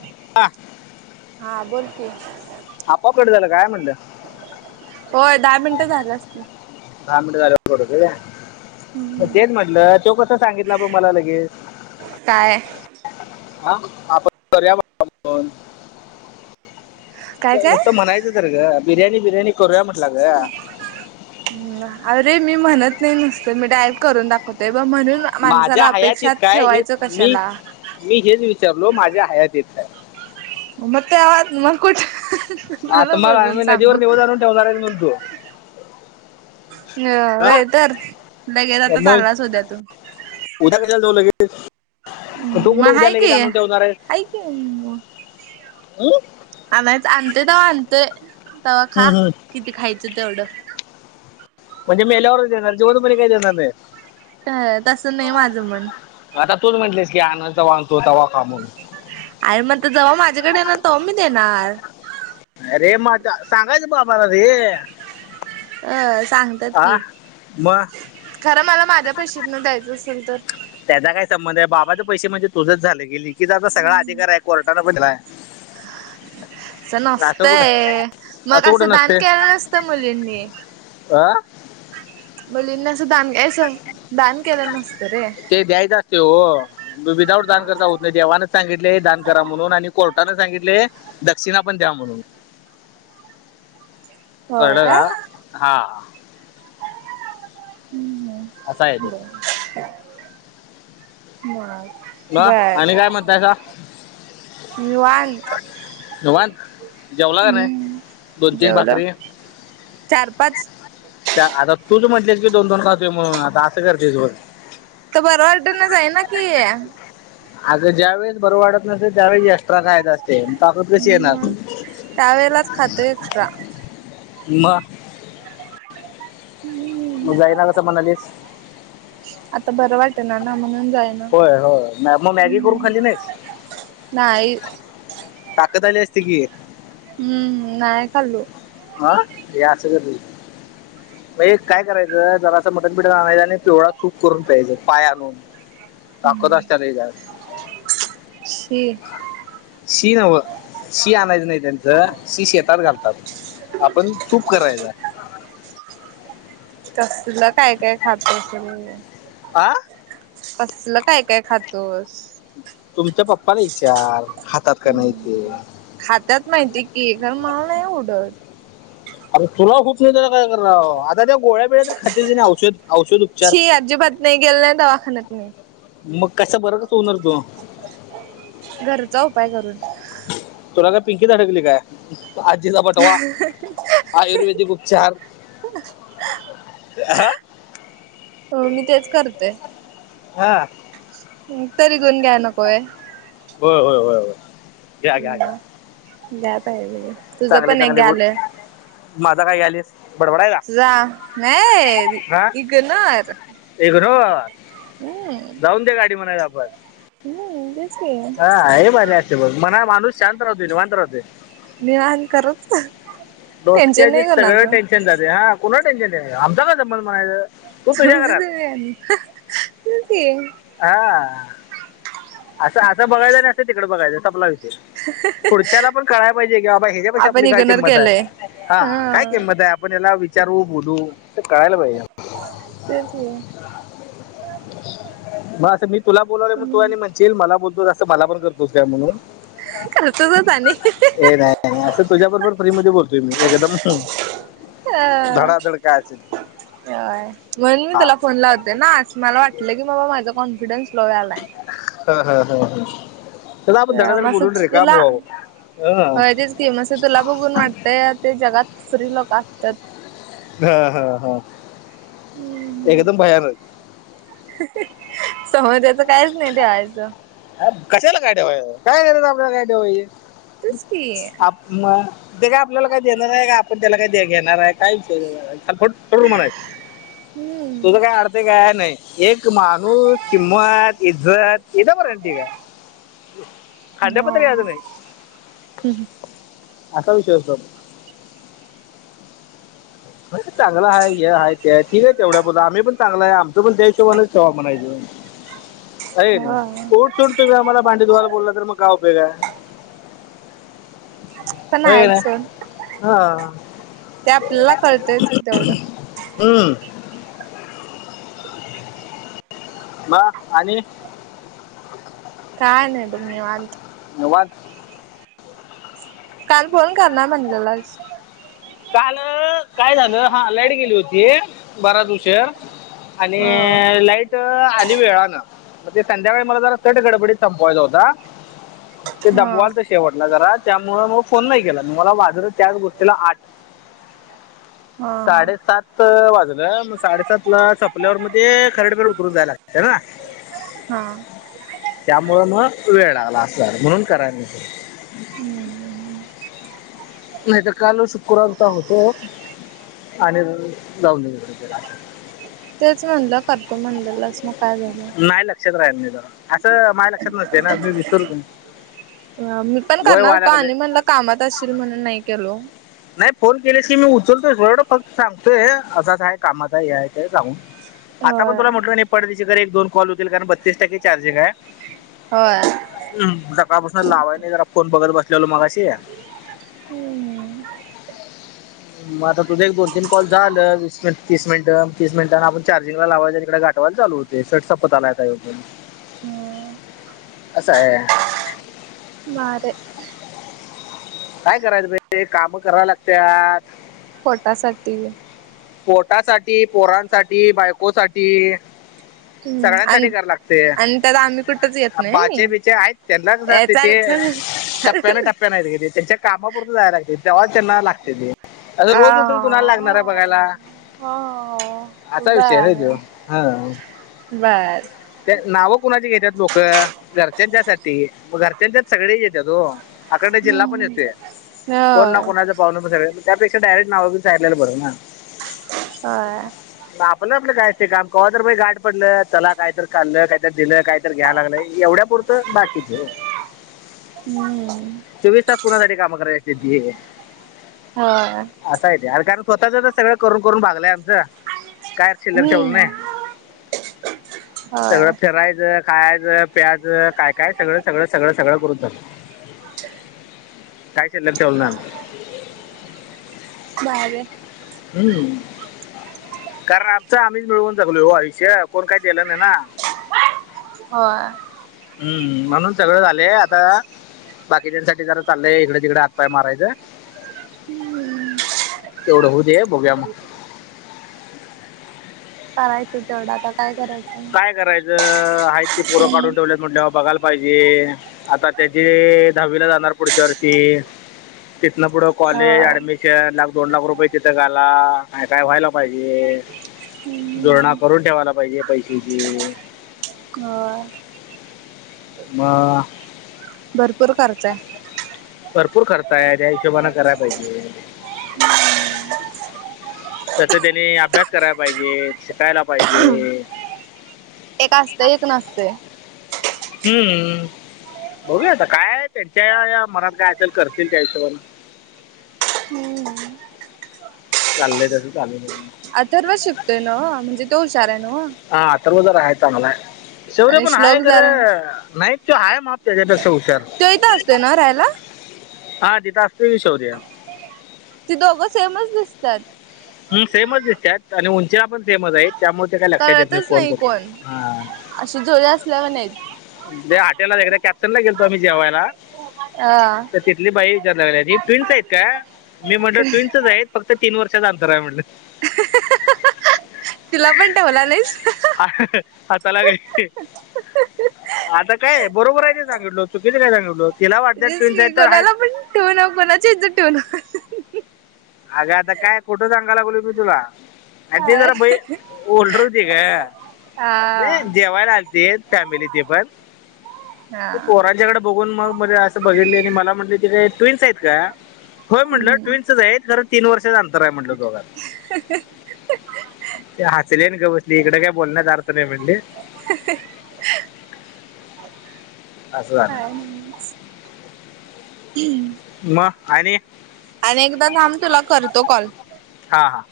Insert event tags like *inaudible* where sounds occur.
ह. *inaudible* *unintelligible* हा बोलकी. आपॉप कट झाला काय म्हणलं. होय दहा मिनटं झालं असतीन. दहा मिनटं झाल्यावर सोडत त्या म हम्म. तेच म्हटलं त्यो कसा सांगितला बॉ मला लगेच. काय हा आप काय काय? नुसत म्हणायचं तर ग बिर्याणी, बिर्याणी, करूया म्हटला ग. हूं अरे मी म्हणत नही नुसत मी डाय करून दाखवते ये ब म्हणून माणसाला माझ्या हयातीत अपेक्षात काय हे ठेवायचं मी कशाला. मी हेच विचारलो माझ्या हायातथय. म त्यावात मंग कुठं आता मला बोलवून आम्ही सांग नदीवर म. निवड आणून ठेवणार आहे म्हणतो ह व्हयं तर लगेच आता मग चाललास उद्या तू. उद्या कश्याला ठेवलं की. अन तो कुठ मग उद्या हाय लगेच की आणून ठेवणार आहे. हाय की *unintelligible* आनायच आणतोय तवा आणतोय तवा खा हं, हं. किती खायचं तेवढं. म्हणजे मेल्यावरच देणार जिवंतपणी काही देनार नाही. अ तसं नाही माझं मनं. आता तूच म्हटलीस की आनंद जवा आनतो तवा खा म्हणून. आए म्हणत जवा माझ्याकड येणार तवा मी देणार. अरे माझ सांगायचं बाबाला रे. अ सांगतात आ कि, मग खरं मला माझ्या पैशीेतन द्यायचं असेल तर. त्याचा काय संबंध आहे, बाबाचं पैसे म्हणजे तुझंच झाल की, लेकीचा त सगळा अधिकार आहे कोर्टाचा भूतलाय. *unintelligible* *inaudible* असं नसतय मग कुठं असं दान नसते केलं नसतं मुलींनी. आ. मुलींना अस दान येस दान केल नसतरे. ते द्यायच असते हो. विदाऊट दान करता होत नाही, देवान सांगितलय दान करा म्हणून आणि कोर्टानं सांगितले दक्षिणा पण द्या म्हणून. *inaudible* कळल होय का काय हा. हम्म असं आहे ते हम् ब बर *unintelligible* म आणि काय म्हणता सा? निवांत. निवांत जेवला का नाही, दोन हम्म तीन जेवलो भाकरी चार, पाच आता तूच म्हटलीस की दोन दोन खातोय म्हणून आता असं करतीस व्हयं. त बर वाटना जाई ना की. आग ज्या वेळेस बरं वाटत नसेल त्यावेळेस एक्स्ट्रा खायचं असतेय ताकद कशी येणार. त्या वेळेलाच खातो एक्स्ट्रा. वा. हम्म जाईना कसं म्हणालीस आता बरं वाटे ना ना म्हणून जाय ना. होय होय मग मॅगी करून खाल्ली नाहीच. ना. टाक तली असती की हम्म नाहीय खल्लू. अह र अस त म्हणजे काय करायचं जराच मटण पिठा आणायच आणि पिवळाा सुूक करून प्यायच पाय आणून पाक दसटार ये जाल. श. शी नवं शी आणायचं नाही त्यांचं शी शेतात घालतात. आपण चूप करायच. त तुला काय काय खात असेल. आं. कसलं काय काय खातोस. तुमच्या पप्पाला विचार हातात का नाही ते खात्यात माहिती की एण माल नाही ओडर. आता तुला होत नाही ज काय आता त्या गोळ्याबेळ्या तर खात तने औषध औषध उपचार ी अजिबात नाही गेले नाही दवाखान्यात म मग कशा बरोरच होणार तो घरचा उपाय करून तुला काय पिंकीचाडकली काय आजीचा पटवा आयुर्वेदिक उपचार. हा. हो मी तेच करते. हा. तरी घऊन घ्या नकोय. होय होय होय होय घ्या घ्या घ्या. ग्या पाहिजे तुझं चांगले पण एक ग चांगले गुड आलं. माझा काही आलीिस बडबडा आहे का? ु जा नाही इगणार. एक जाऊन द गाडी म्हणा आप आपर हम्. हा हे माझ असते बघ मणा माणूस शांत राहते निवांत राहते. निवान करत. डोक्या टेन्शन नाही सगळ्या कोणाचं टेन्नाते हा कु टेन्शन नाही आमचा का संबध म्हणायचं. तू तुझ्या घरात तुम त हा. असं असं बघायचं नस तिकडे बघायं आपलाय. ह. पुढच्याला पण कळाला पाहिजे की बाबा ह्याच्या पेा आपण आपली काय इग्नोर किंमत केलंय आहे. हा काय किंमत आहे आपण याला विचारवू बोलू कळायला पाहिजे. तेच आहे. मग असं मी तुला बोलव आहे मग तू आणि म्हणश ये मला बोलतोस असं मला पण करतोस काय म्हणून खर्चच आणि ए नाही नाही असं तुझ्या बरोबर फ्री मध्ये बोलतोय मी एकदम धडाधड कायच. य म्हणून मी तुला फोन लाव होते ना आ मला वाटलं की बाबा माझा कॉन्फिडन्स लो व आलाय. हा हा हा ह च आप आपण दडधड मस बोलोलून रे का मुव हा. फेमस आहे तुला बघून वाटतंय ते जगात फ्री लोक असतात. हा हा हा. हम्म एकदम भयान समो त्याच काहीच नाही ते आयचं. कशाला गाड काय आपल्याला गाडीवाय, तेच की मग ते का आपल्याला काय देणार आहे का आपण त्याला काय घेणार आहे काय विषय देल, म्हणा हम्म तुझं काय अ, काय नाही एक माणूस किंमत इज्जत बर आहे. खडपत हो आतून, असा विषय असतो. चांगलं आहे हे आहेय ते आहे ठीक आहे तेवढ्या बद आम्ही पण चांगलं आहे आमचं पण देशोवानच ठेवा म्हणाय, ह का नाही उट सूट तुम्ही आम्हाला भांडी धुवाला बोलला तर मग काय उपयग आहे. पण हो आहेत ना सोड हा ते आपल्याला कळतयच तेवढं, हम्म ब आणि का नाही बघ म वात, वाज, काल फोन करणार म्हणलेला काल काय झालं हा लाईट गेली होती बारा दिवशीर, ह हा आणि लाईट, आली वेळाान म ते संध्याकाळी मला जरा तट गडबडीत संपवायचा होता. ते हा दमवाल तर शेवटला जरा त्यामु मग फोन नाही केला मला वाज त्याच गोष्टीला, हा साडेसात वाजला मग साडेसात ला स, आपल्यावर मध्ये खरडपेर उतरून जायला लागत ना, हा त्यामुं ना वेळ लागला असणार म्हणून कराय म, हम्म नाही तरर काल शुक्रवार तर होतो आणि जाऊन, तेच म्हणलं करतो म्हणलेलंच मग काय झालं. नाही लक्षात राहील नाही जरा असं माझ लक्षात नसते ना मी विसरू का, मी पण करणार होतो आणि म्हणला कामात असशल म्हणून नाही केलो. नाही फोन केले की मी उचलतोयड फक्त सांगतोय असाच आहे कामाचा हे आहे का जाऊन, आता पण होय तुला म्हटलं नाही पणतीच्याकडे एक दोन कॉल होतील कारण बत्तीस टक्के चार्जिंग आहे ह हम् सकाळपासून लावाय नाही जरा फोन बघत बसलेलो मगाशी, मगता तुझ एको तीन कॉल झालंसट तीस मिनट तीस मिनिटां आपण चार्जंग लावायं आणि इकडे गाठ, चालू होते सट संपतलाता ये पण, हम् असं आहे वरे काय करायचं ते काम करा लागत पोटासाठी पोटासाठी पोरांसाठी बायकोसाठी हम्म सगळ्यांसाठी आणि घरा लागतेय आणि त्यात आम्ही कुठच येत नाही बाचे बिचे नाही आहेत त्यांनाच तिथे चाल चल टप्प्याने टप्प्या नाहीि त्यांच्या कामापुरत जायला लागते तेव्हा त्यांना लागते ते आता अ रोज उठून कुणाला लागणार आहे बघायला हो आताा विषय र तो बर हा बर त्या नाव कुणाची घेतात लोक घरच्यांच्या साठी मग घरच्यांच्याच सगळे येतात हो आाकडे जिल्हा पण येतोय कोण ना होय कोणाचा पाग त्याेा डायरेक्ट नाव लेलं बरं ना हा.. आपलं आपलं काय ते काम क तर गाठ पडलं त्याला कायत खाललं कायत दिलं काय घ्यायला लागलं एवढ्या पुुरत बाकीच हम्म. चोवीस तास कुणासाठी काम करायती? होय. असायते अर कारण स्वतःच तर सगळं करून, करून भागलंय आमचं. काय शिलर ठेवलं नाही हम्म होय सगळं फिरायच खायाच प्यायच काय, काय सगळं, सगळं, सगळं, सगळं करून बसलो. काय शिल्लक ठेवल ना. बाग आहे *unintelligible* हम्म. कारण आमच आम्हीच मिळवून जगलोय हो आयुष्य कोण काही दिलं नाही ना. होय. हम्म म्हणून सगळं झाले आता बाकीच्यासाठी जरा चाललंय इकडे तिकडे हातपाय मारायच. तेवढं होऊ दे बघुया मग करायचं तेवढ आता काय करायचं? काय करायचं आहेत की परं काढून ठेवलात म्हटल्या वर बघायला पाहिजे आता त्याची दहावीला जाणार पुढच्या वर्षी कितन पुढ कॉलेज होय ऍडमिशन चार लाख, दोन लाख रुपये तिथं घाला आणि काय व्हायला पाहिजे. जोडणा हम्म करून ठेवायला पाहिजे पैसेची होय. म.. भरपूर खर्च आहे. भरपूर खर्च आहे त्या हिशोबाने कराय पाहिजे. तस त्यानी अभ्यास करायला पाहिजेत शिकायला पाहिजे. एक असते, एक नसते. हम्म. बघूया आता काय त्यांच्या या मनात काय असेल करतील त्या हिशोबाने. हम्म. चालय तस चालु द्यावा. अथर्व शिकतोय ना म्हणजे तो हुशार आहे ना? हा अथर्व जर आहेच आम्हाला शोर्य आणि पण आहेाय श्लोक खर जरा नाही तो आहे माप त्याच्या तस हुशार तो इथं असतोय ना राहायला हा जास्त की असत शौर्य. ती दोघं सेमच दिसतात. हम्म सेमच दिसतात आणि उंचीना पण सेमच आहेत त्यामुळे ते काही लक्षात येत नाही कळतच कोन कुठला. कोण अशी जुडी असल्यावानी आहे. दे हॉटेला एक कॅप्टन ला गेलो आम्ही जेवायला आ.. तर तिथली बाई विचार लागलीी ट्विन्स आहेत का मी म्हटलं ट्विन्सच आहेत. फक्त तीन वर्षाच अंतर आहे म्हटलं. तिला पण ठेवला नाहीस. हसाया लागली ती. आता काय बरोबर आहे ते सांगितलो चुकीच काय सांगितलो तिला वाटत ट्विनस तर आहेत. तुन कोणाचीच इजत ठेवु नको. अगे आता काय खोठं सांगायला बोल मी तुला अग ती काय जरा बाई उलढर होती हा ग जवायला आ ते फॅमिली ते पण हा पोरांच्याकडे बघून मग अस बघित आणि मला म्हट तथडे ट्विन्स आहेत का होय म्हटलं हम्म. ट्विन्सच आहेत जर तीन वर्षाच अंतर आहे म्हटलं दोघां ते हसले ग बसली इकडे काय बोलण्यास अर्थ नाही म्हणले ह असं झालं हम्म म आहेनी आणि एकदा ांब तुला करतो कॉल हा हा